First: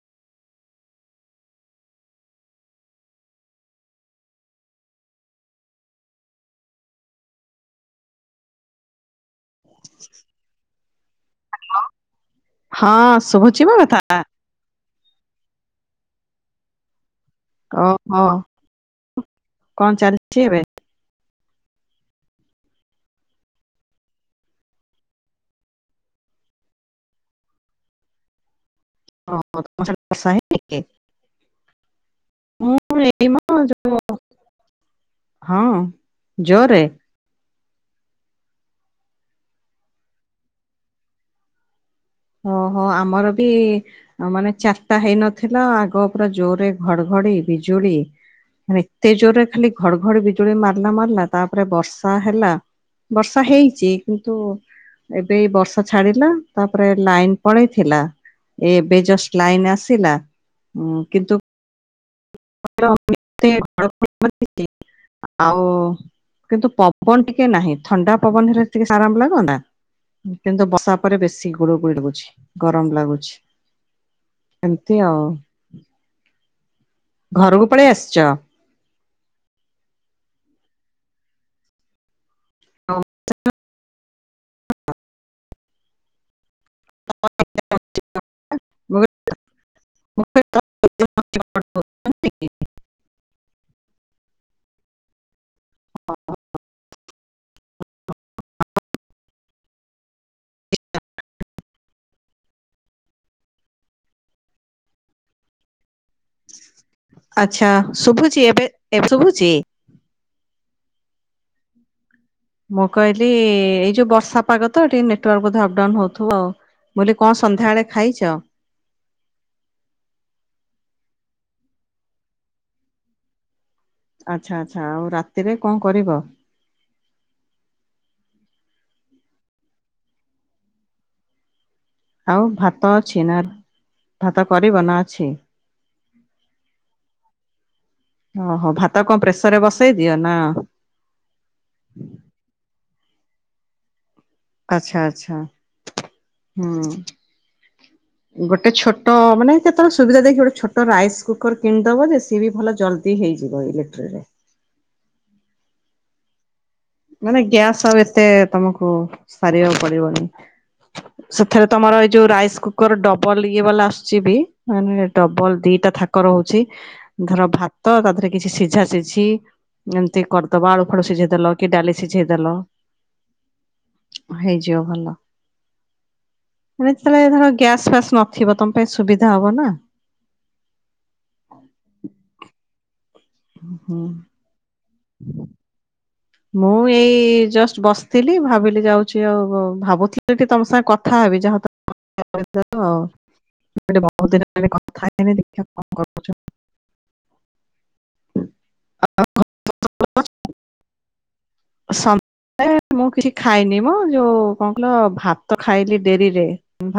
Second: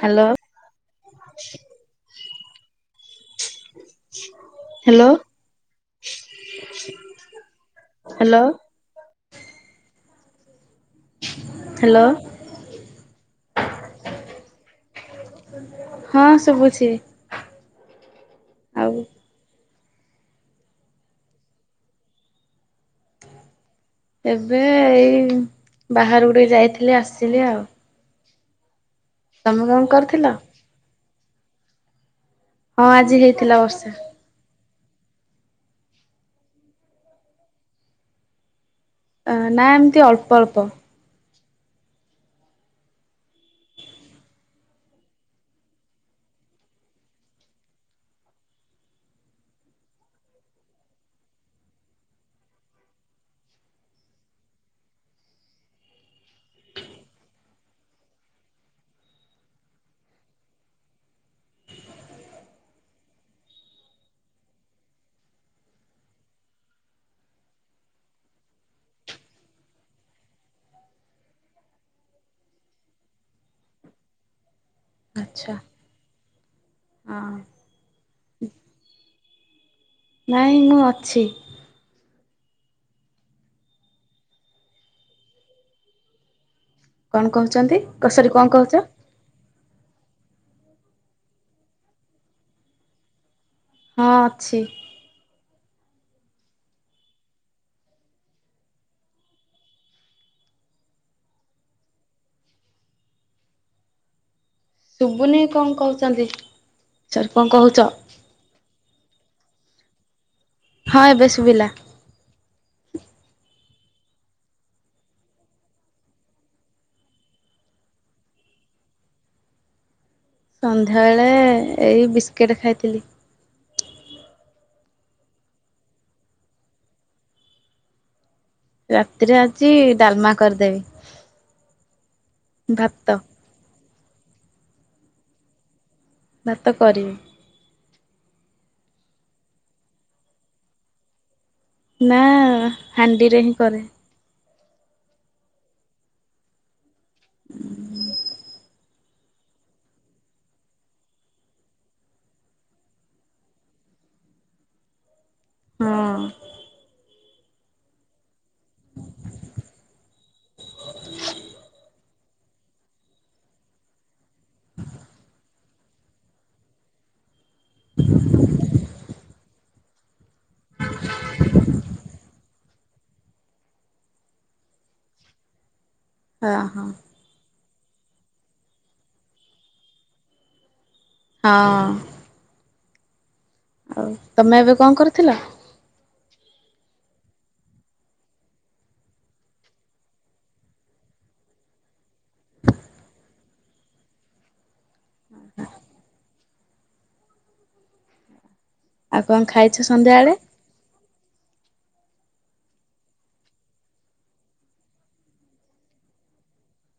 Hello. Hello. Hello. Hello ହଁ ଶୁଭଚି ମୋ କଥା। ହଁ ଶୁଭୁଛି। ଆଉ ଓହୋ କଣ ଚାଲିଛି ଏବେ? ଏବେ ଏଇ ବାହାରକୁ ଟିକେ ଯାଇଥିଲି ଆସିଲି ଆଉ। ଓହୋ ତମେ କଣ ତମ ସିଆଡେ କରିଥିଲ? ବର୍ଷା ହେଇନି କି? ହଁ ଆଜି ହେଇଥିଲା ବର୍ଷା [inaudible] ହଁ ଜୋରେ। ଅ ନା ଏମିତି ଅଳ୍ପ ଅଳ୍ପ। ଓହୋ ଆମର ବି ଆଉ ମାନେ ଚାରିଟା ହେଇନଥିଲା ଆଗ ପୁରା ଜୋରରେ ଘଡଘଡି ବିଜୁଳି ମାନ ଏତେ ଜୋରରେ ଖାଲି ଘଡଘଡି ବିଜୁଳି ମାରିଲା ମାରିଲା ତାପରେ ବର୍ଷା ହେଲା। ବର୍ଷା ହେଇଛି କିନ୍ତୁ, ଏବେ ବର୍ଷା ଛାଡିଲା। ତା ପରେ ଲାଇନ ପଳେଇଥିଲା ଏଇ ଏବେ ଜଷ୍ଟ ଲାଇନ ଆସିଲା। ହୁଁ କିନ୍ତୁ [inaudible] ଆଉ କିନ୍ତୁ ପବନ ଟିକେ ନାହିଁ ଥଣ୍ଡା ପବନ ହେଲେ ଟିକେ ଆରାମ ଲାଗନ୍ତା। କିନ୍ତୁ ବର୍ଷା ପରେ ବେଶୀ ଗୁଳୁଗୁଳି ରହୁଛି, ଗରମ ଲାଗୁଛି ଏମତି ଆଉ। ଆଚ୍ଛା ହଁ। ଘରକୁ ପଳେଇ ଆସିଛ। ନାଇଁ ମୁଁ ଅଛି। କଣ କହୁଛନ୍ତି କ ସରୀ କଣ କହୁଛ। [inaudible] ହଁ ଅଛି। [inaudible] ଶୁବୁନି କଣ କହୁଛନ୍ତି। ସରି କଣ ଆଚ୍ଛା କହୁଛ? ଶୁଭୁଛି ଏବେ ଶୁଭୁଛି। ହଁ ଏବେ ଶୁଭିଲା। ମୁଁ କହିଲି ଏଇ ଯୋଉ ବର୍ଷା ପାଗ ତ ଟିକେ ନେଟୱାର୍କ ବୋଧେ ଅପଡାଉନ ହଉଥିବ ଆଉ। [unintelligible] କଣ ସନ୍ଧ୍ୟାବେଳେ ଖାଇଛ? ସନ୍ଧ୍ୟାବେଳେ ଏଇ ବସ୍କେଟ୍ ଖାଇଥିଲି। ଆଚ୍ଛା ଆଚ୍ଛା ଆଉ ରାତିରେ କଣ କରିବ? ରାତିରେ ଆଜି ଡାଲମା କରିଦେବି। ଆଉ ଭାତ ଅଛି ନା ଭାତ କରିବ ନା ଅଛି? ଭାତ କରିବି। ଓହୋ ଭାତ କଣ ପ୍ରେସର ରେ ବସେଇ ଦିଅ ନା ନା ହାଣ୍ଡିରେ ହିଁ କରେ। ଆଚ୍ଛା ଆଚଛା ହୁଁ ଗୋଟେ ଛୋଟ ତ ମାନେ କେତେବେଳେ ସୁବିଧା ଦେଖି ଗୋଟେ ଛୋଟ ରାଇସ୍ କୁକର କିଣିଦବ ଯେ ସିଏ ବି ଭଲ ଜଲ୍ଦି ହେଇଯିବ ଇଲେକ୍ଟ୍ରରେ। ହଁ ମାନେ ଗ୍ୟାସ୍ ଆଉ ଏତେ ତମକୁ ସାରିବାକୁ ପଡିବନି। ସେଥିରେ ତମର ଏଇ ଯୋଉ ରାଇସ କୁକର ଡବଲ ଇଏ ବାଲା ଆସୁଛି ବି ମେ ଡବଲ ଦିଟା ଥାକ ରହୁଛି। ଧର ଭାତ ତା ଦେହରେ କିଛି ସିଝା ସିଝି ଏମିତି କରିଦବା ଆଳୁ ଫଳୁ ସିଝେଇ ଦେଲ କି ଡାଲି ସିଝେଇ ହେଲୋ ହେଇଯିବ ଭଲ। ହଁ ହଁ ତାଲେ ଧର ଗ୍ୟାସ ଫ୍ୟାସ ନଥିବ ତମ ପାଇଁ ସୁବିଧା ହବ ନା। ହଁ ହୁଁ। ଆଉ ତମେ ଏବେ କଣ କରିଥିଲ? ମୁଁ ଏଇ ଜଷ୍ଟ ବସିଥିଲି ଭାବିଲି ଯାଉଛି ଆଉ ଭାବୁଥିଲି ସେଠି ତମ ସାଙ୍ଗେ କଥା ହବି ଯାହା ଆଉ। ବହୁ ଦିନ କଥା [unintelligible] [unintelligible] ଦ ଆଉ କଣ ଖାଇଛ ସନ୍ଧ୍ୟାବେଳେ?? ସନ୍ଧ୍ୟା ମୁଁ କିଛି ଖାଇନି ମଁ ଯୋଉ କଣ କହିଲ ଭାତ ଖାଇଲି ଡେରିରେ।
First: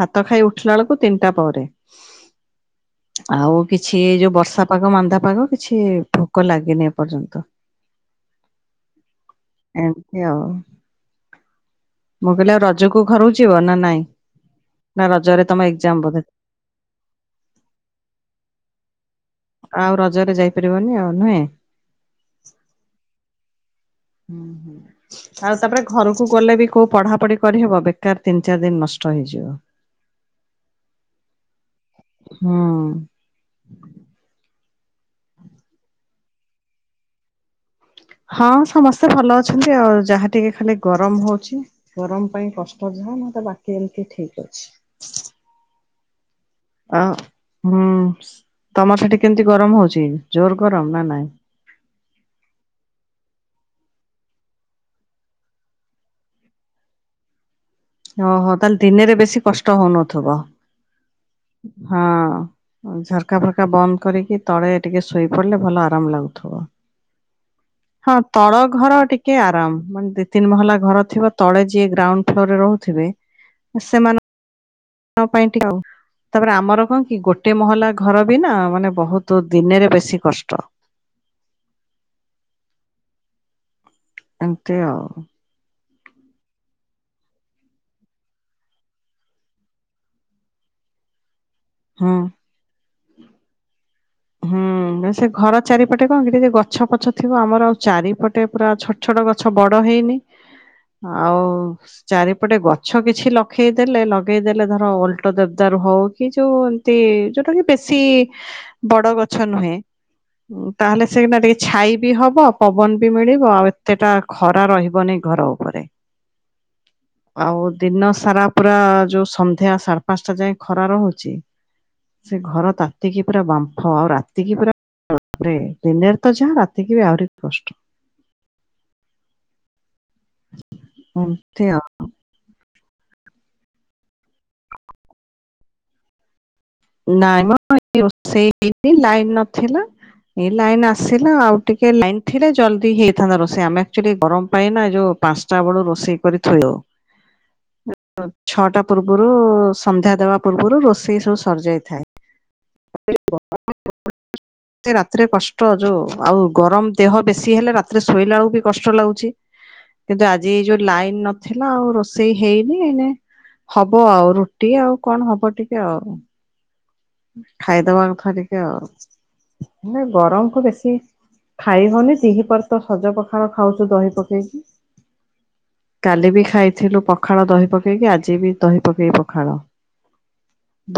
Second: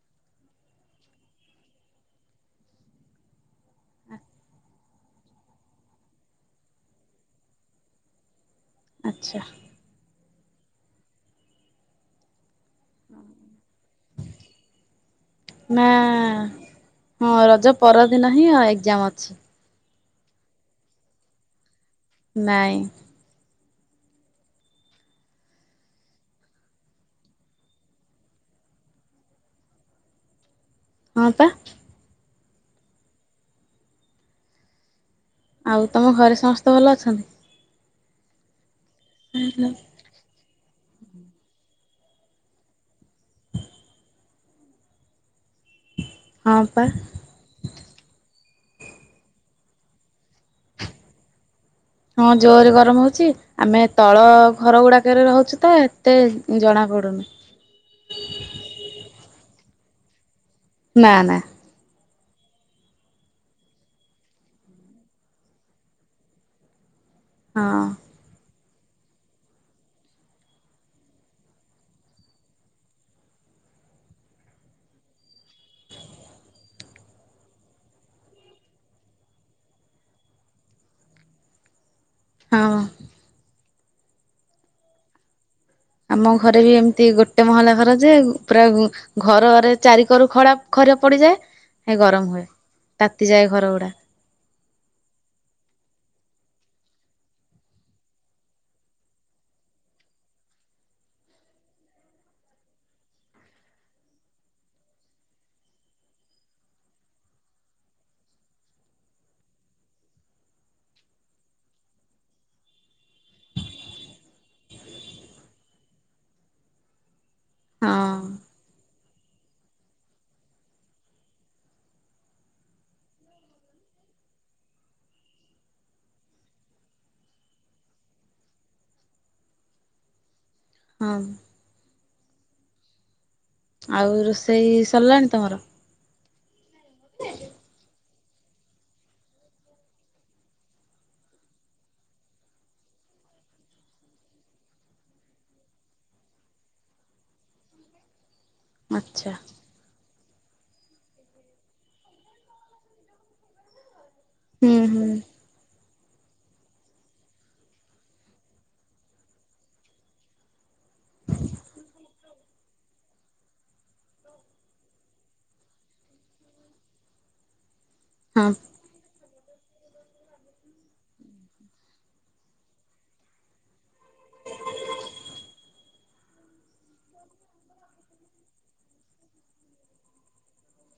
ଭାତ ଖାଇ ଉଠିଲା ବେଳକୁ ତିନିଟା ପରେ। [inaudible] ଆଉ କିଛି ଯୋଉ ବର୍ଷା ପାଗ ମାନ୍ଦା ପାଗ କିଛି ଭୋକ ଲାଗେନି ଏପର୍ଯ୍ୟନ୍ତ। ଆ୍ଛା ଏମିତି ଆଉ। ମୁଁ କହିଲେ ଆଉ ରଜକୁ ଘରୁଛିିବ ନା ନାଇଁ ନା ରଜରେ ତମ ନା ଏକ୍ଜାମ ବୋଧେ ହଁ ରଜ ପରଦିନ ହିଁ ଏକ୍ଜାମ ଅଛି। ଆଉ ରଜରେ ଯାଇପାରିବନି ଆଉ, ନୁହେଁ? ନାଇଁ ନୁହେଁ ଆଉ ତାପରେ ଘରକୁ ଗଲେ ବି କୋଉ ପଢାପଢି କରିହବ ବେକାର ତିନି ଚାରି ଦିନ ନଷ୍ଟ ହେଇଯିବ। ହଁ ପା ହଁ ଆଉ ତମ ଘରେ ସମସ୍ତେ ଭଲ ଅଛନ୍ତି? ହଁ ସମସ୍ତେ ଭଲ ଅଛନ୍ତି ଆଉ। ଯାହା ଟିକେ ଖାଲି ଗରମ ହଉଛି ଗରମ ପାଇଁ କଷ୍ଟ ଯାହା ମେତେ ବାକି ଏମିତି ଠିକ୍ ଅଛି। ହଁ ପା ଆ ହୁଁ ତମର ସେଠି କେମତି ଗରମ ହଉଛି ଜୋର ଗରମ ନା ନାଇଁ? ହଁ ଜୋରରେ ଗରମ ହଉଚି। ଆମେ ତଳ ଘର ଗୁଡାକରେ ରହୁଛୁ ତ ଏତେ ଜଣା ପଡୁନି। ଓହୋ ତାହେଲେ ଦିନେରେ ବେଶୀ କଷ୍ଟ ହଉନଥିବ? ନାଁ ନାଁ ହଁ ଝରକା ଫରକା ବନ୍ଦ କରିକି ତଳେ ଟିକେ ଶୋଇ ପଡିଲେ ଭଲ ଆରାମ ଲାଗୁଥିବ। ହଁ। ହଁ ତଳ ଘର ଟିକେ ଆରାମ। ମାନେ ଦି ତିନି ମହଲା ଘର ଥିବ ତଳେ ଯିଏ ଗ୍ରାଉଣ୍ଡ ଫ୍ଲୋରରେ ରହୁଥିବେ ଉ ସେମାନ ଙ୍କ ପାଇଁ ଟିକେ ଆଉ। ତାପରେ ଆମର କଣ କି ଗୋଟେ ମହଲା ଘର ବି ନା ମାନେ ବହୁତ ଦିନେରେ ବେଶୀ କଷ୍ଟ। ହଁ। ଏମତି ଆଉ। ଆମ ଘରେ ବି ଏମିତି ଗୋଟେ ମହଲା ଘର ଯେ ପୁରା ଘରରେ ଚାରିକରୁ ଖରା ଖରାପ ପଡିଯାଏ। ହୁଁ ଗରମ ହୁଏ। ତାତିଯାଏ ଘର ଗୁଡା। ନାଁ ସେଇ ଘର ଚାରିପଟେ କଣ କି ଟିକେ ଗଛ ପଛ ଥିବ ଆମର ଆଉ ଚାରିପଟେ ପୁରା ଛ ଛୋଟ ଛୋଟ ଗଛ ବଡ ହେଇନି। ଆଉ ଚାରିପଟେ ଗଛ କିଛି ଲଖେଇଦେଲେ ଲଗେଇଦେଲେ ଧର ଅଲଟ ଦେବଦର ହଉ କି ଯୋଉ ତି ଯୋଉଟା କି ବେଶୀ ଁ ବଡ଼ ଗଛ ନୁହେଁ। ଉଁ ତାହେଲେ ସେଟା ଟିକେ ଛାଇ ବି ହବ। ପବନ ବି ମିଳିବ ଆଉ ଏତେଟା ଖରା ରହିବନି ଘର ଉପରେ। ଆଉ ଦିନ ହଁ ସାରା ପୁରା ଯୋଉ ସନ୍ଧ୍ୟା ସାର୍ ପାଞ୍ଚଟା ଯାଏ ଖରା ରହୁଚି ସେ ଘର ତାତିକି ପୁରା ବା ହଁ ଆଉ ରାତିକି ପୁରା ବାପ ରେ ଦିନେରେ ତ ଯାହା ରାତିକି ବି ଆହୁରି କଷ୍ଟ। ହଁ ଏମତି ଆଉ। ଆଉ ରୋଷେଇ ସରିଲାଣି ତମର? ନାଇଁ ମ [unintelligible] ଲାଇନ୍ ନଥିଲା। ଏଇ ଲାଇନ ଆସିଲା ଆଉ ଟିକେ ଲାଇନ ଥିଲେ ଜଲଦି ହେଇଥାନ୍ତା ରୋଷେଇ। ଆମେ ଏକ୍ଚୁଆଲି ଗରମ ପାଇଁ ନା ଯୋଉ ପାଞ୍ଚଟା ବେଳୁ ରୋଷେଇ କରି ଥୋଇଦଉ। ର ଛଅଟା ପୂର୍ବରୁ ଆଚ୍ଛା ସନ୍ଧ୍ୟା ଦବା ପୂର୍ବରୁ ରୋଷେଇ ସବୁ ସରିଯାଇଥାଏ। ହୁଁ [unintelligible] ହୁଁ ରାତି ରେ କଷ୍ଟ୍ ଟ ଯୋଉ ଆଉ ଗରମ ଦେହ ବେଶୀ ହେଲେ ରାତିରେ ଶୋଇଲା ବେଳକୁ ବି କଷ୍ଟ ଲାଗୁଚି। କିନ୍ତୁ ଆଜି ଏଇ ଯୋଉ ଲାଇନ ନଥିଲା ଆଉ ରୋଷେଇ ହେଇନି ଏଇନେ ହବ ଆଉ ରୁଟି ଆଉ କଣ ହବ ଟିକେ ଆଉ। ଖାଇଦବାକୁ ହଁ ଧରିକି ଆଉ ନାଇଁ ଗରମ ତ ବେଶୀ। ଖାଇ ହଉନି ଦିହି ପହର ତ ସଜ ପଖାଳ ଖାଉଚୁ ଦହି ପକେଇକି। କାଲି ବି ଖାଇଥିଲୁ ପଖାଳ ଦହି ପକେଇକି, ଆଜି ବି ଦହି ପକେଇକି ପଖାଳ।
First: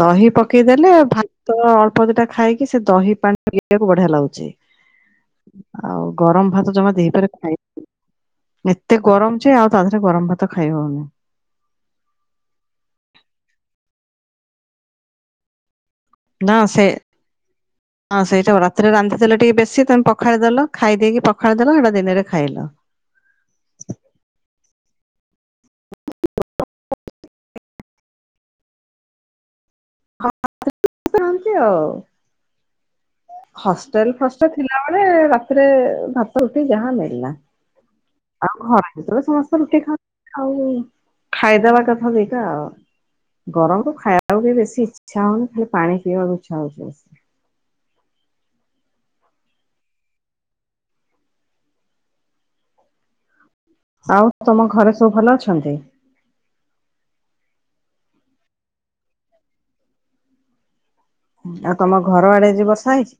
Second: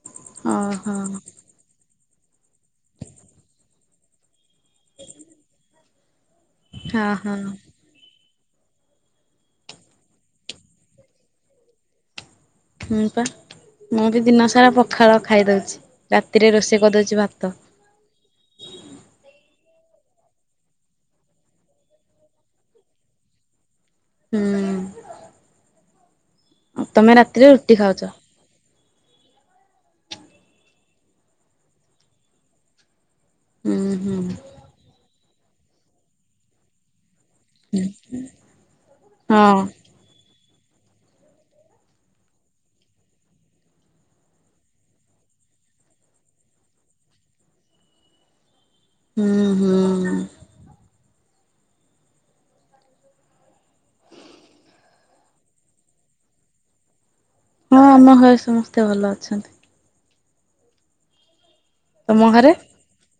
ଦହି ପକେଇଦେଲେ ଓହୋ ଭାତ ଅଳ୍ପ ଦିଟା ଖାଇକି ସେ ଦହି ପାଣି ପିଇବାକୁ ବଢିଆ ଲାଗୁଚି। ଆଉ ଗରମ ଭାତ ଜମା ହଁ ଦେଇପାରେ ହଁ ଖାଇି ଏତେ ଗରମଜେ ଆଉ ତା ଦେହରେ ଗରମ ଭାତ ଖାଇ ହଉନି। ହୁଁ ପା ମୁଁ ବି ଦିନ ସାରା ପଖାଳ ଖାଇଦଉଚି। ରାତିରେ ନା ରୋଷେଇ ସେ କରିଦଉଚି ଭାତ। ହଁ ସେଇଟା। ରାତିରେ ରାନ୍ଧିଦେଲ ଟିକେ ବେଶୀ ତମେ ପଖାଳ ଦେଲ ଖାଇ ଦେଇକି ପଖାଳି ଦେଲ ସେଇଟା ଦିନରେ ଖାଇଲ। ହୁଁ। ଆଉ ତମେ ରାତିରେ ରୁଟି ଖାଉଚ? [unintelligible] ସେମିତି ଆଉ। ହୁଁ ହଷ୍ଟେଲ ହୁଁ ଫଷ୍ଟେଲ ଥିଲାବେଳେ ରାତିରେ ଭାତ ରୁଟି ଯାହା ନେଲା। ଆଉ ଘରେ ଭିତବେ ହଁ ସମସ୍ତେ ରୁଟି ଖାଉ ଆଉ ଖାଇଦବା କଥା ଦିଟା। ଗରମକୁ ଖାଇବାକୁ ବି ବେଶୀ ଇଚ୍ଛା ହଉନି ଖାଲି ପାଣି ପିଇବାକୁ ଇଚ୍ଛା ହଉଛି ବେଶି। ହୁଁ ହୁଁ। ଆଉ ତମ ଘରେ ସବୁ ଭଲ ଅଛନ୍ତି? ହଁ ଆମ ଘରେ ସମସ୍ତେ ଭଲ ଅଛନ୍ତି। ଆଉ ତମ ଘର ଆଡେ ଆଜି ବର୍ଷା ହେଇଚି?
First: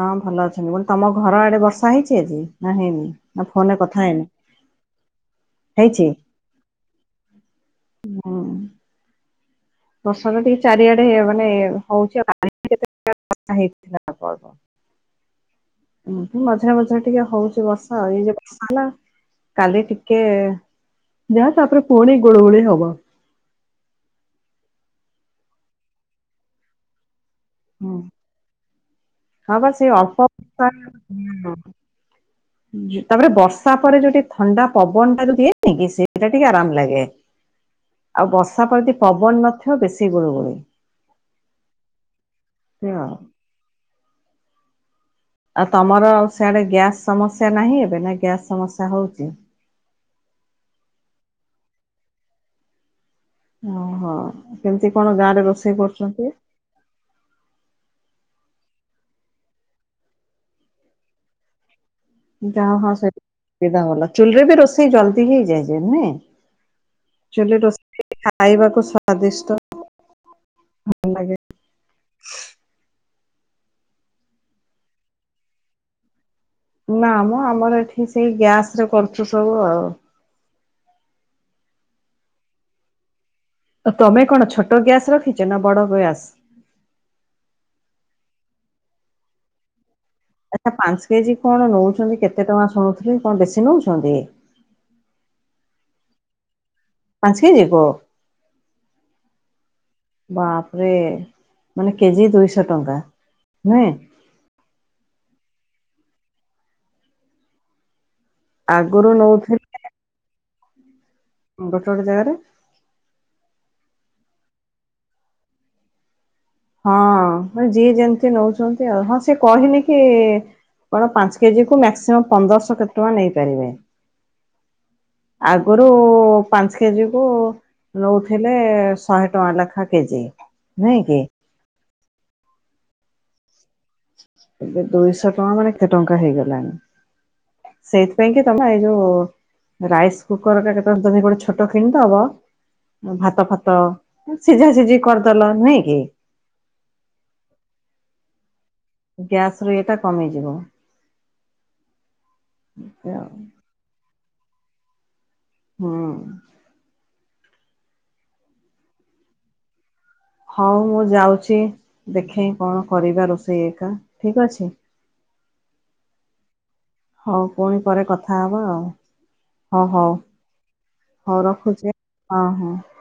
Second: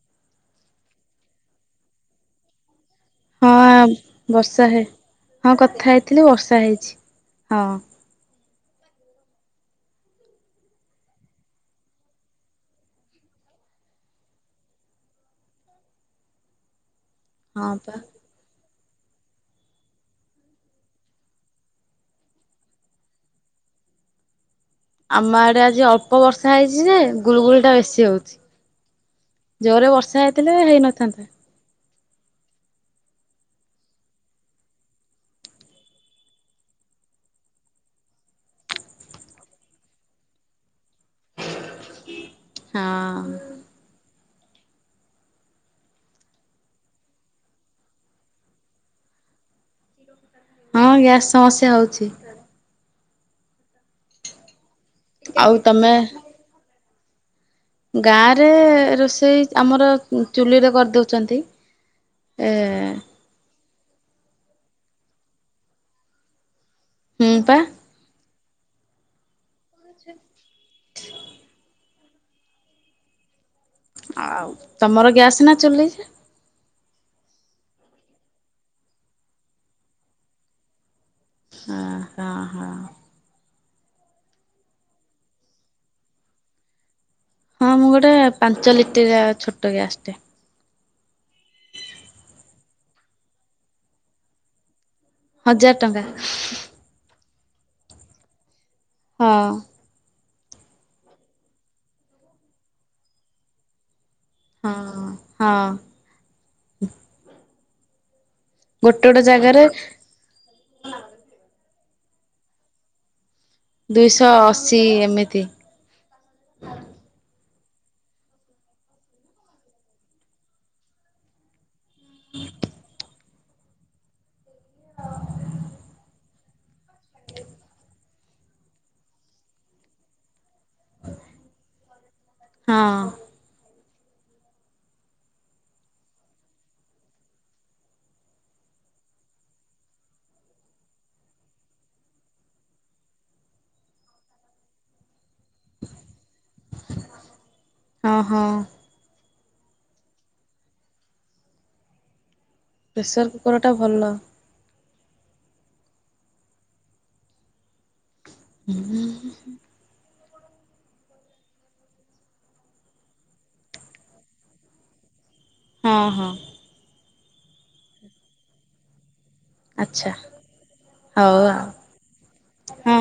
ହଁ ଭଲ ଅଛନ୍ତି, ମୁଁ କହିଲି ତମ ଘର ଆଡେ ବର୍ଷା ହେଇଛି ଆଜି ନା ହେଇନି? ନା ଫୋନରେ ହଁ କଥା ହେଇନି? ବର୍ଷା ହେ ହଁ କଥା ହେଇଛି ହେଇଥିଲି ବର୍ଷା ହେଇଛି ହଁ। ହୁଁ। ବର୍ଷା ତ ଟିକେ ଚାରିଆଡେ ମାନେ ହଉଚି, [unintelligible] ବର୍ଷା ହେଇଥିଲା ଅଳ୍ପ ଅଳ୍ପ, ଏମତି ମଝିରେ ମଝିରେ ଟିକେ ହଉଛି ହଁ ପା ବର୍ଷା ଏଇ ଯୋଉ ବର୍ଷା ହେଲା କାଲି ଟିକେ ଯାହା ତାପରେ ପୁଣି ଗୁଳୁଗୁଳି ହବ। ଆମ ଆଡେ ଆଜି ଅଳ୍ପ ବର୍ଷା ହେଇଛି ଯେ ଗୁଳୁଗୁଳି ହୁଁ ବେଶୀ ହଉଚି, ବା ସେଇ ଜୋରରେ ଅଳ୍ପ ବର୍ଷା ହେଇଥିଲେ ହେଇନଥାନ୍ତା। ହଁ। ତାପରେ ବର୍ଷା ପରେ ଯୋଉଠି ଥଣ୍ଡା ପବନ ଟା ଦିଏନି କି ସେଇଟା ଟିକେ ଆରାମ ଲାଗେ। ଆଉ ବର୍ଷା ପ୍ରଦି ପବନ ନଥିବ ବେଶୀ ଗୁଳୁଗୁଳି। ଏଇଆ ଆଉ। ହଁ। ଆଉ ତମର ସେଆଡେ ଗ୍ୟାସ ସମସ୍ୟା ନାହିଁ ଏବେ ନା ଗ୍ୟାସ ସମସ୍ୟା ହଉଚି। ହଁ ଗ୍ୟାସ ସମସ୍ୟା ହଉଚି। ଓହୋ, କେମିତି କଣ ଗାଁ ରେ ଆଉ ରୋଷେଇ ତମେ କରୁଛନ୍ତି? ଗାଁରେ ରୋଷେଇ ଆମର ଚୁଲିରେ କରିଦଉଛନ୍ତି। ଏ ଯାହା ହ ସେ ସୁବିଧା ଭଲ ଚୁଲିରେ ବି ରୋଷେଇ ଜଲଦି ହେଇଯାଏ ଯେ ନୁହେଁ। ହୁଁ ପା ଚୁଲି ରୋଷେଇ ଖାଇବାକୁ ସ୍ଵାଦିଷ୍ଟ। ଆଛା। ଲାଗେ। ଆଉ ତମର ଗ୍ୟାସ ନା ଚୁଲି? ନା ମ ଆମର ଏଠି ସେଇ ଗ୍ୟାସ ରେ କରୁଛୁ ସବୁ ଆଉ। ହଁ ହଁ ହଁ। ଆ ତମେ କଣ ଛୋଟ ଗ୍ୟାସ ରଖିଛ ନା ବଡ ଗ୍ୟାସ? ହଁ ମୁଁ ଗୋଟେ ପାଞ୍ଚ ଲିଟଟିଆ ଛୋଟ ଗ୍ୟାସ ଟେ। ଆଚ୍ଛା ପାଞ୍ଚ କେଜି କଣ ନଉଛନ୍ତି କେତେ ଟଙ୍କା ଶୁଣୁଥିଲି କଣ ବେଶୀ ନଉଛନ୍ତି? ହଜାରଟଙ୍କା। ପାଞ୍ଚ କେଜିକୁ। ହଁ। ବାପରେ ମାନେ କେଜି ଦୁଇଶହ ଟଙ୍କା ନୁହେଁ। ହଁ ହଁ। ଗୋଟେ ଆଗରୁ ଗୋଟେ ନଉଥିଲି ଜାଗାରେ ଗୋଟେ ଗୋଟେ ଜାଗାରେ ଦୁଇଶହ ଅଶୀ ଏମିତି। ହଁ ଯିଏ ଯେମିତି ନଉଛନ୍ତି ଆଉ ହଁ ସେ କହିନି କି କଣ ପାଞ୍ଚ କେଜି ମ୍ୟାକ୍ସିମମ ପନ୍ଦରଶହ କେତେ ଟଙ୍କା ନେଇପାରିବେ। ସ ଆଗରୁ ପାଁଛେ କେଁ ଯିବୁ। ନଉଥିଲେ ଶହେ ଟଙ୍କା ଲେଖା କେଜି ନୁହେଁ କି ହଁ। ଏବେ ଦୁଇଶହ ଟଙ୍କା ମାନେ ଏତେ ଟଙ୍କା ହେଇଗଲାଣି। ସେଇଥିପାଇଁ କି ତମେ ଭାଇ ଯଉଁ। ରାଇସ୍ କୁକର ଟା କେତେବେଳେ ତମେ ଗୋଟେ ଛୋଟ କିଣିଦବ। ଭାତ ଫାତ ସିଝା ସିଝି କରିଦେଲ ନୁହେଁ କି। ହଁ ହଁ। ଗ୍ୟାସ ର ଏଇଟା କମିଯିବ। ପ୍ରେସର୍ କୁକର୍ଟା ଭଲ। ହୁଁ। ଉଁହୁଁ ହୁଁ। ହଁ ମୁଁ ଯାଉଛି ଦେଖେଇ କଣ କରିବା ରୋଷେଇ ଏକା ଠିକ ଅଛି? ହଁ ହଁ। ହଉ ପୁଣି ପରେ କଥା ହେବା ଆଉ। ଓ ହଉ ଆଚ୍ଛା ହଉ ରଖୁଛି ଆଁ ହଁ ହଁ।